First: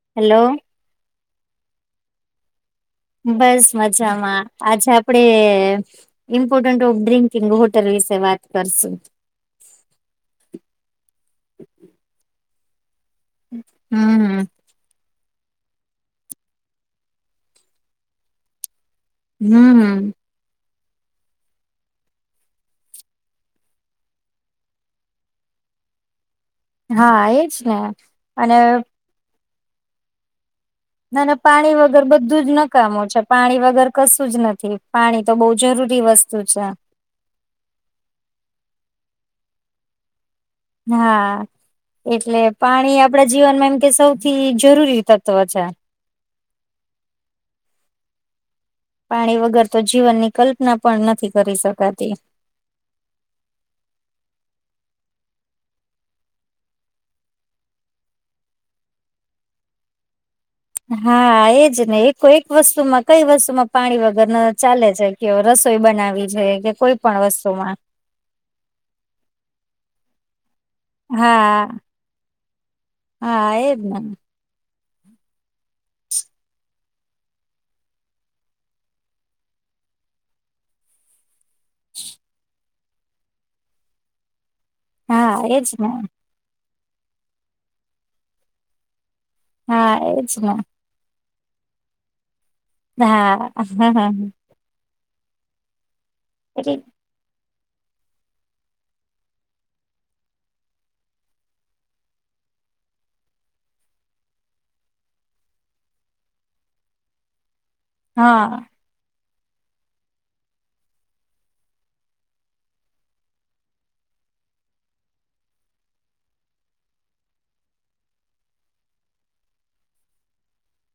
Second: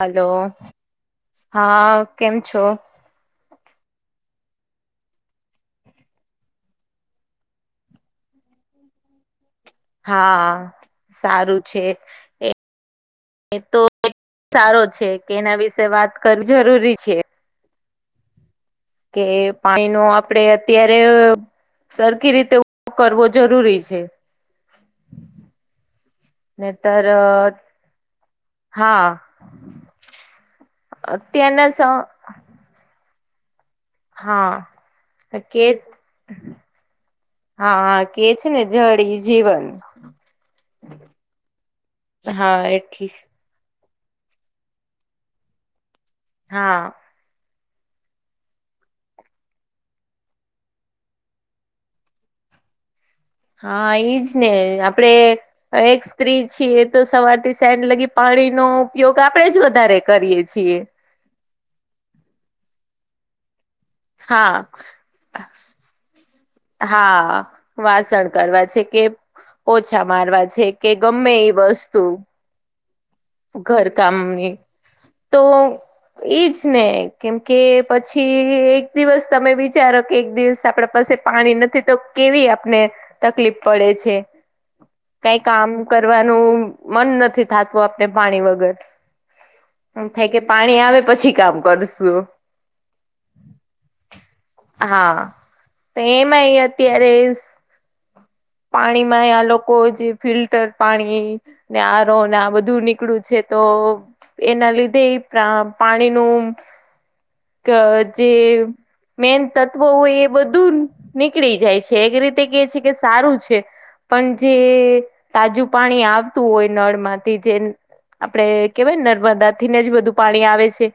Hello hello હા કેમ છો બસ મજામાં આજે આપડે ઇમ્પોર્ટન્ટ ઓફ ડ્રિંકિંગ હોટલ વિશે વાત કરશું. હા સારું છે. એ તો હમ સારો છે કે એના વિશે વાત કર જરૂરી છે. કે પાણી નું હમ આપ ડે અત્યારે સરખી રીતે ઉપયોગ કરવો જરૂરી છે. નહીતર હા એજ ને અને હા ના ના અત્યારના પાણી સ વગર બધું જ નકામું છે પાણી વગર કશું જ હા નથી પાણી તો બવ કે જરૂરી વસ્તુ છે. હા કે છે ને જળ એ જીવન. હા એટલે હા પાણી એટલી આપડે જીવનમાં એમ કે સૌથી જરૂરી તત્વ છે. હા પાણી વગર તો જીવન ની કલ્પના પણ નથી કરી શકાતી. હા એઈજ ને આપડે એક સ્ત્રી છીએ તો સવારથી સેન્જ લગી પાણીનો ઉપયોગ આપણેે જ વધારે કરીએ છીએ. હા એજ ને એકો એક વસ્તુ માં કઈ વસ્તુમાં પાણી વગર હા ચાલે છે કે રસોઈ બનાવી છે કોઈ પણ હા વસ્તુમાં વાસણ કરવા છે કે પોછા મારવા છે કે ગમે એ હા વસ્તુ હા એજ ને ઘરકામની તો [inaudible] એજ ને કેમ કે પછી એક દિવસ તમે વિચારો કે એક દિવસ આપડા પાસે પાણી નથી તો કેવી આપને તકલીફ પડે છે હા કઈ કામ એજ ને કરવા નું મન નથી થતું આપણે પાણી વગર. હા એમ થાય એજ કે ને પાણી આવે પછી કામ કરશું. હા હા તો એમાંય એટલે અત્યારે પાણીમાંય આ લોકો જે ફિલ્ટર પાણી ને આર ઓ ને આ બધું નીકળું છે તો એના લીધેય પ્ર પાણીનું ક જે હા મેન તત્વો હોય એ બધ બધું નીકળી જાય છે એક રીતે કે છે કે સારું છે. પણ જે તાજું પાણી આવતું હોય નળ માંથી જે આપડે કેવાયને નર્મદા થીને જ બધું પાણી આવે છે.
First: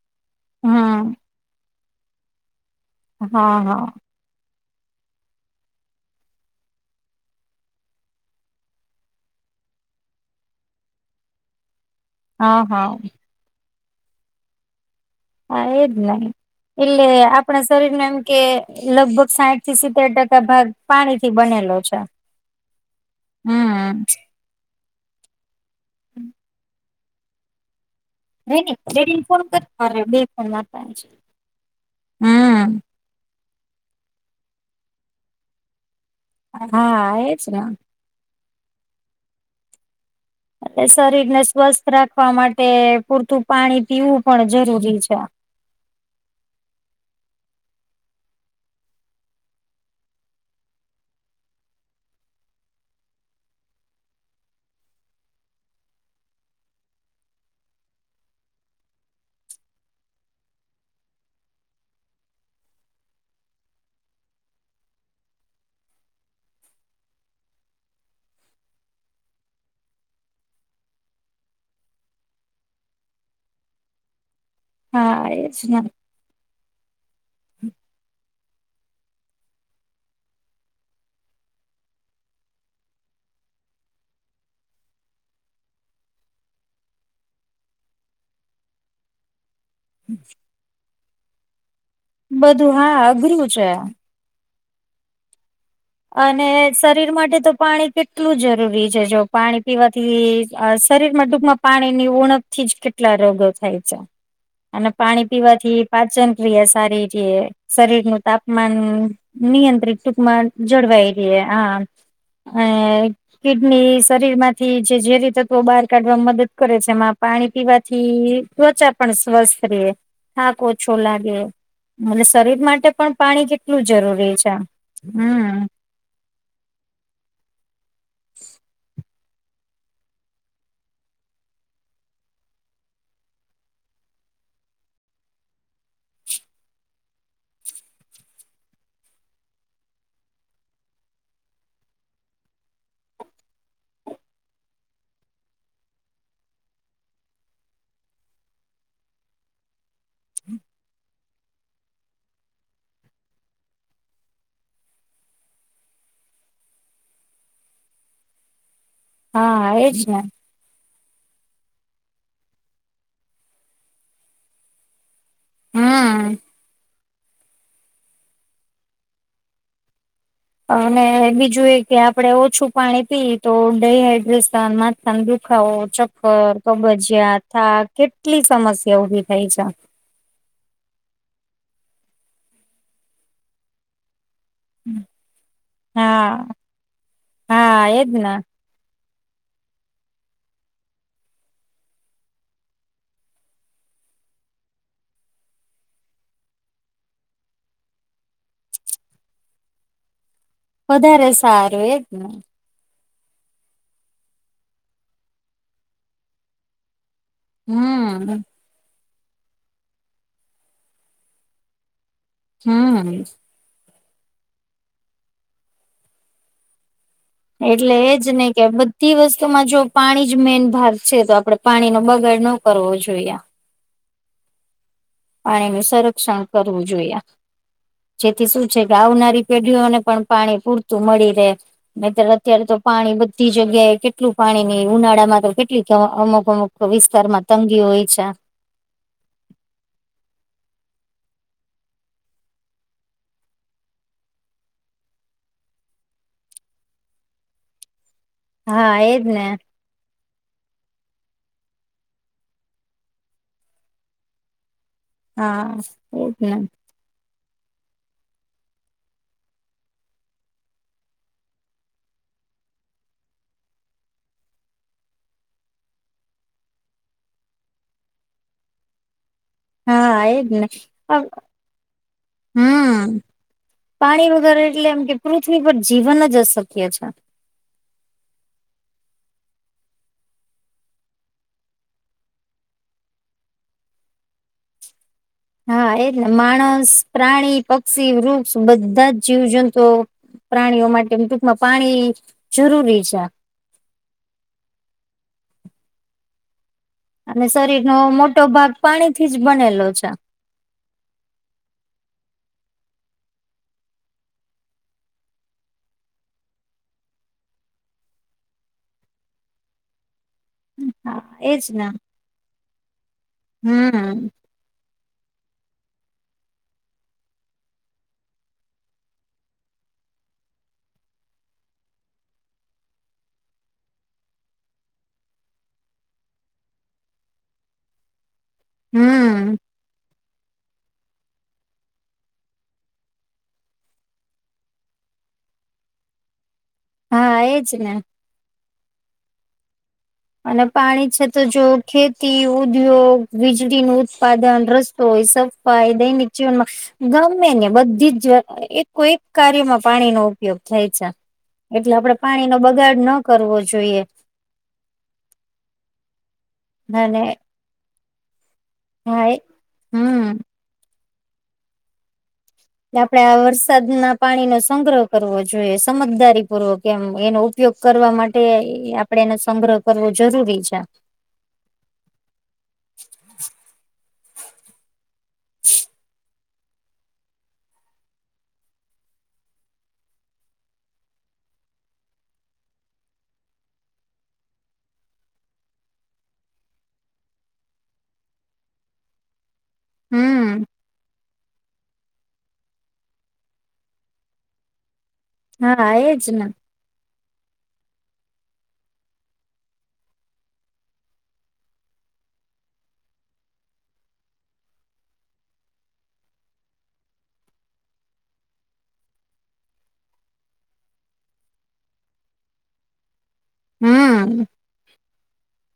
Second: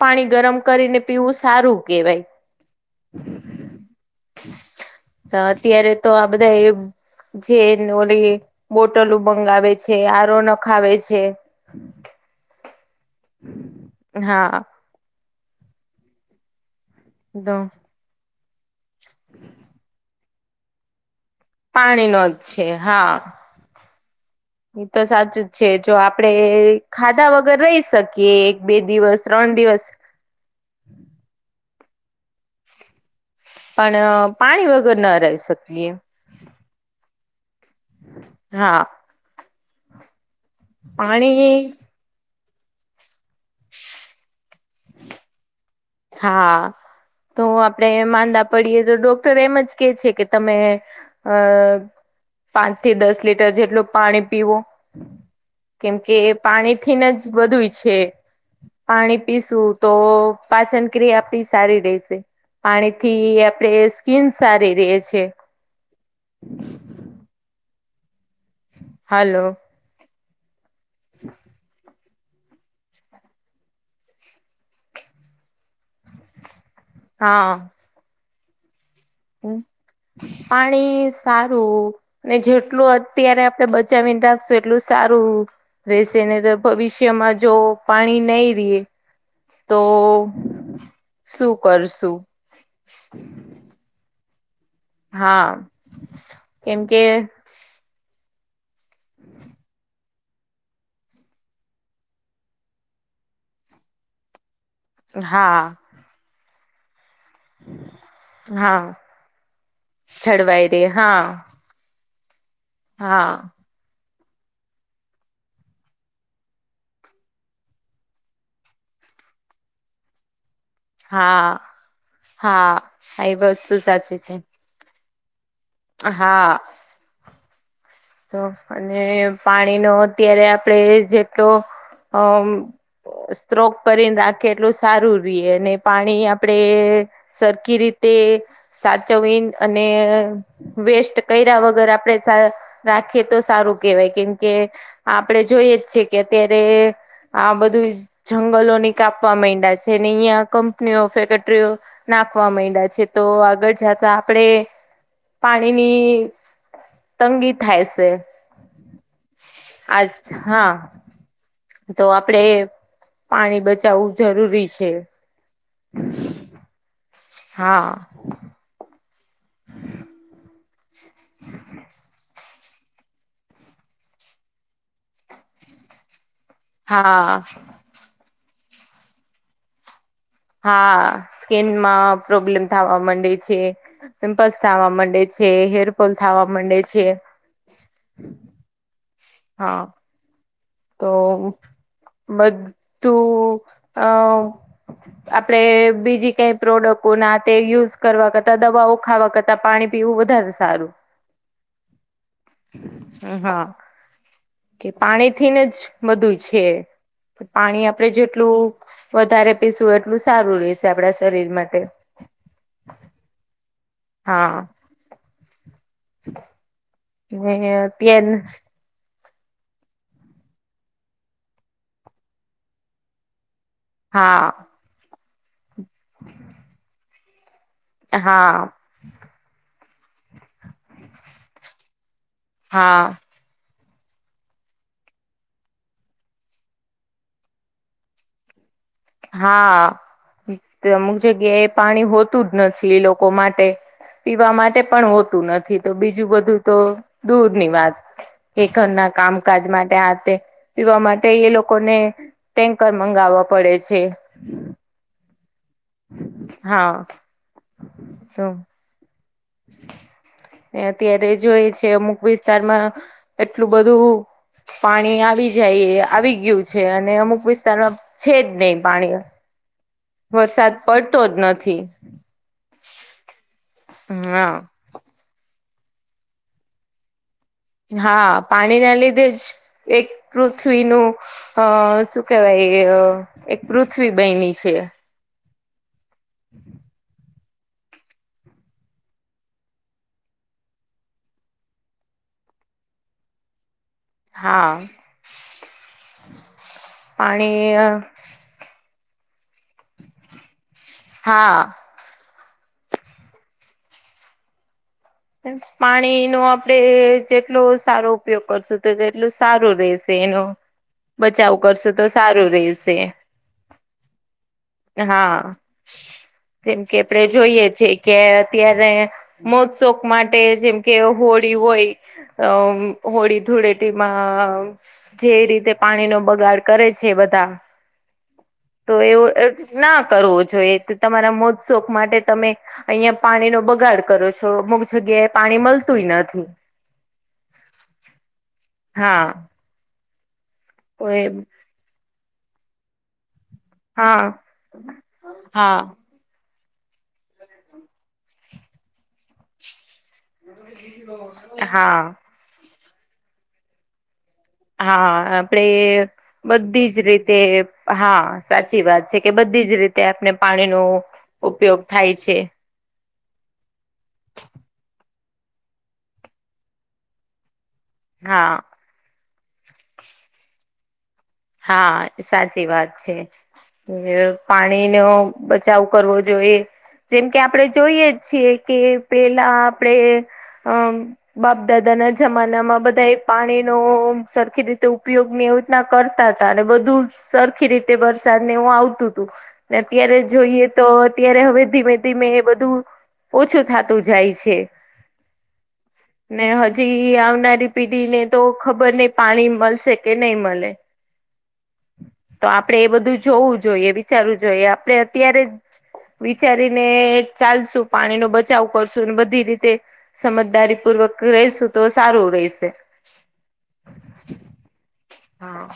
પાણી ગરમ કરીને હમ પીવું સારું કેહેવાય. હા હા તો અત્યારે તો આ બધા એ જેન ઓલી બોટલ મંગાવે છે, આર ઓ નખાવે છે. હા, હા. હા. હા એજ ને. એટલે આપણા શરીર ને એમ કે લગભગ સાઈઠ થી સિત્તેર ટકા ભાગ પાણીથી બનેલું પાણી નો જ છે, હા. હમ્મ. ઈ તો સાચું જ છે. જો આપણેે ખાધા વગર રહી શક કીએ એક, બે દિવસ, ત્રણ દિવસ હમ્મ. પણ પાણી વગર ન રહી શકીએ. હા, એ જ ના. હા. એટલે શરીર ને પાણી સ્વસ્થ રાખવા માટે પૂરતું પાણી પીવું પણ જરૂરી છે. હા. તો આપડે માંદા પડીએ તો ડોક્ટર એમ જ કહે છે કે તમે અહ પાંચ થી દસ લીટર જેટલું પાણી પીવો. કેમ કે પાણી થીન જ બધુંય છે. પાણી પીસું તો પાચન ક્રિયા આપણી સારી રેશે. પાણી થી આપડે સ્કીન સારી રહે છે. [inaudible] હાલો. [inaudible] હા એ જ ના. હા. હમ્મ. પાણી સારું ને જેટલું અત્યારે આપડે બચાવીને રાખશું એટલું સારું રહેશે ને, તો ભવિષ્યમાં જો પાણી નહીં રીએ તો શું કરશું? બધું, હા, અઘરું છે આ. હા. અને કેમ કે શરીર માટે તો પાણી કેટલું જરૂરી છે, જો પાણી પીવા થી શરીર માં ટૂંકમાં પાણી ની ઉણપ થી જ કેટલા રોગો થાય છે. અને પાણી હા પીવાથી પાચન ક્રિયા સારી તે શરીર નું તાપમાન હા નિયંત્રિત ટૂંકમાં જળવાઈ રે જળવાય હા રહે. હા, હા અને [unintelligible] ની શરીર માંથી જે ઝેરી તત્વો બહાર કાઢવા મદદ કરે છે, એમાં પાણી પીવાથી ત્વચા પણ સ્વસ્થ રીએ. થાક ઓછો લાગે, હા માટે શરીર હા માટે પણ આ એ પાણી વસ્તુ કેટલું સાચી જરૂરી છે. હમ્મ. હા. તો અને પાણીનો અત્યારે આપડ જેટલો અમ્મ સ્ત્રોક કરીને રાખીએ એટલું સારું રીએ, અને પાણી આપણેે સરખી રીતે સાચવીન અને વેસ્ટ કર્યા વગર આપડે સાર રાખીએ તો સારું કહેવાય, કેમકે આપડે જોઈએ જ છે કે અત્યારે આ બધું જંગલોને કાપવા મયંડા છે ને અહીયાં કંપનીઓ, ફેકેટરીઓ નાખવા માંડ્યા છે તો આગળ જતા આપણેે પાણીની તંગી થાય છે, હા એજ આજ ને હા તો આપડે પાણી બચાવવું જરૂરી છે હમ હા અને બીજું એ કે આપડે ઓછું પાણી પી તો ડડીહાઈડ્રેશન માથાને દુખાવો ચક્કર હા તોબજયાથા કેટલી સમસ્યા ઉભી થઈ છે હા સ્કીિનમાં પ્રોબ્લેમ થવા માંડે છે પિમ્પલ્સ થવા માંડે છે હેરફોલ થવા હા માંડે છે હા એદના હા તો બધું આ આપણે બીજી કઈ પ્રોડક્ટો ના તે યુઝ કરવા કરતાં દવાઓ ખાવા કરતાં પાણી પીવું વધારે સા વધારે સારું એજ ને હા કે પાણીથીને જ બધું છે પાણી આપડણે હમ જેટલું વધારે પીસવુંય એટલું સારું રેશે આપડા શરીર માટે હમ હા ને એટલે એજ તેન નહ કે બધ તે વસ્તુમાં જો પાણી જ મેન ભાર છે તો આપડે પાણીનો બગાડ ન કરવો જોઈએ હા પાણીનું સંરક્ષણ કરવું જોઈએ જેથી શું હા છે ગાવનારી પેઢીઓને પણ પાણી પૂરતું મળી રહે ન તો અત્યારે તો હા પાણી બ જગ્યાએ કેટલું પાણીની ઉનાળામાં તો કેટલી અમુક અમુક વિસ્તારમાં તંગી હોય છે હા અમુક જગ્યા એ પાણી હોતું જ નથી એ લોકો માટે પીવા માટે પણ હોતું નથી તો બીજું બધું તો દૂરની વાત [unintelligible] હા ઘરના એજ ને કામકાજ માટે આ તે પીવા માટે એ લોકોને ટેન્કર મંગાવવા પડે છે. હા એજ ને હા તો [inaudible] અત્યારે જોઈ છે અમુક વિસ્તારમાં એટલું બધું પાણી આવી જાય આવી ગીઉ છે અને અમુક વિસ્તારમાં છે જ ની પાણી હા એ જ ને વરસાદ પડતો જ નથી હમ હા [unintelligible] હા પાણી ના લીધે જ એક પૃથ્વીનું અ શું કેવાય [unintelligible] પૃથ્વી બયની છે હા [unintelligible] ને માણસ પ્રાણી પક્ષી વૃક્ષ બધા જ જીવજંતુઓ પ્રાણીઓ માટે ટૂંકમાં પાણી જરૂરી છે હા અને પાણી શરીરનો મોટો ભાગ પાણી થી જ બનેલો છે હા પાણીનો આપડે જેટલો સારો ઉપયોગ કરશું તો તેટલું સારું રેશે એનો હા બચાવ એજ ને કરશો તો સારું રેશે હમ હા જેમ કે [unintelligible] જોઈએ છે કે અત્યારે મો શોક માટે જેમ કે હોળી હોય અમ હોળી ધૂળેટીમાં જે રીતે પાણી નો બગાડ કરે છે બધા [inaudible] તો એવો હમ ન કરવો જોઈએ. તમારા મોજ શોખ માટે તમે અઈયાં પાણી નો બગાડ કરો છો તો અમુક જગ્યાએ પાણી મલતુ નથી હા એજ ને હા અને પાણી છે તો જો ખેતી ઉદ્યોગ વીજળી નું હા ઉત્પાદન રસ્તોય [unintelligible] હા જીવનમાં ગમે ને બધી જ એકો એકો કાર્યમાં પાણી નો ઉપયોગ થાય છે એટલે હા આપડે પાણી નો બગાડ ન કરવો જોઈએ હા આપડે બધી જ અને રીતે હા સાચી વાત છે હા કે બધી જ રીતે આપને હમ પાણીનુ ઉપયોગ થાય છે એટલે આપડે આ વરસાદ ના પાણી નો સંગ્રહ કરવો જોઈએ સમજદારીપૂર્વક એમ એનો ઉ ઉપયોગ કરવા માટે હા આપડે એને સંગ્રહ કરવો જરૂરી છે હા સાચી વાત છે પાણીનો બચાવ કરવો જોઈએ જેમ કે આપણે જોઈએ છીએ કે પેલા આપણે અમ બાપ દાદા ના જમાનામાં બધા એ પાણીનો સરખી રીતે ઉપયોગ [unintelligible] તાતા અને બધું સરખી રીતે વરસાદ ને એવું આવતું ઉતું અત્યારે હમ જોઈએ તો અત્યારે હવે ધીમે ધીમે એ બધું ઓછું થતું જાય છે. હા એજ ને [unintelligible] આવનારી પીઢી ને તો ખબર નઈ પાણી મલશે કે નઈ મલે તો આપડળે એ બધું જોવું જોઈએ વિચારવું જોઈએ આપણે અત્યારે વિચારીને ચાલશુ પાણી નો બચાવ કરશું ને બધી રીતે સમજદારી પૂર્વક [unintelligible] તો સારું રેશે હમ હા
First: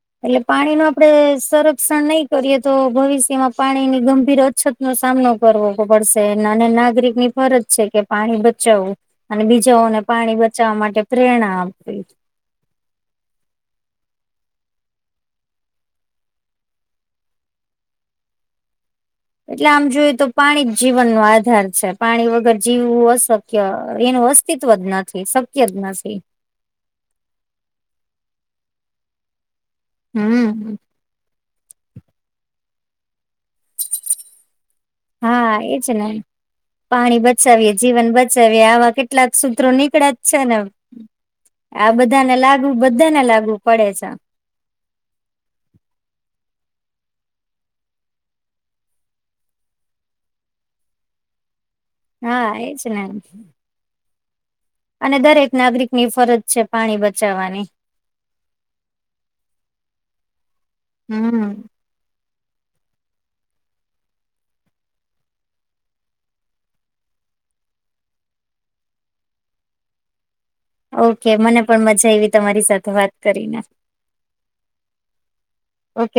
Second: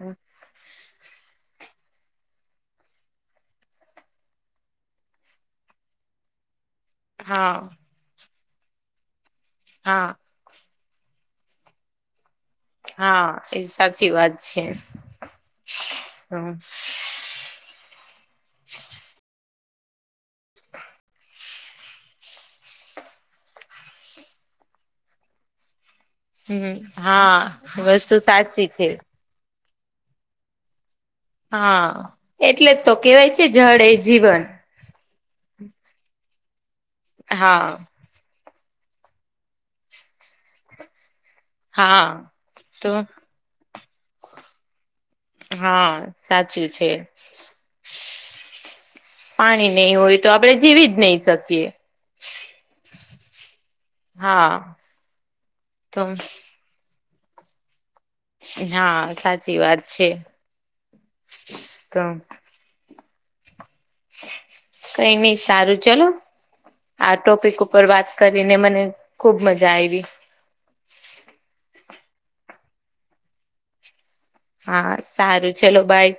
હમ એટલે પાણી નો આપણે સંરક્ષણ નઈ કરીએ તો ભવિષ્યમાં પાણીની ગંભીર અછત નો સામનો કરવો પડશે અને ના નાગરિકની ફરજ હા છે કે પાણી બચાવવું અને બીજાઓને હા પાણી બચાવવા માટે પ્રેણા આપવી હા એ સાચી વાત છે એટલે આમ જોયએ તો પાણી જ જીવન નુ આધાર છે પાણી વગર જીવવું અ ક્ય એનું અસ્તિત્વ જ નથી શક્ય જ નથી હમ હા વસ્તુ સાચી છે હમ હા એટલે તો કેવાય છે જાળ એ જીવન હા એ જ ને પાણી બચાવીએે હા જીવન બ આવા કેટલાક સૂત્રો નીકળા છે ને આમ આ હા બધાને લાગુ તો બધાને લાગુ પડે છે હા સાચું છે પાણી નઈ હોય તો આપડણે જીવી જ નઈ શકીએ હા એજ ને હા અને દરેક નાગરિક તો ની ફરજ છે પાણી બચાવવાની હા સાચી વાત છે હમ તો કઈ ની સારું ચલો આ ટોપિક ઉપર વાત કરીને મને ખુબ મજા આયવી ઓ કે મને પણ મજા એવી તમારી સાથે વાત કરીને હા સારું ચલો બાય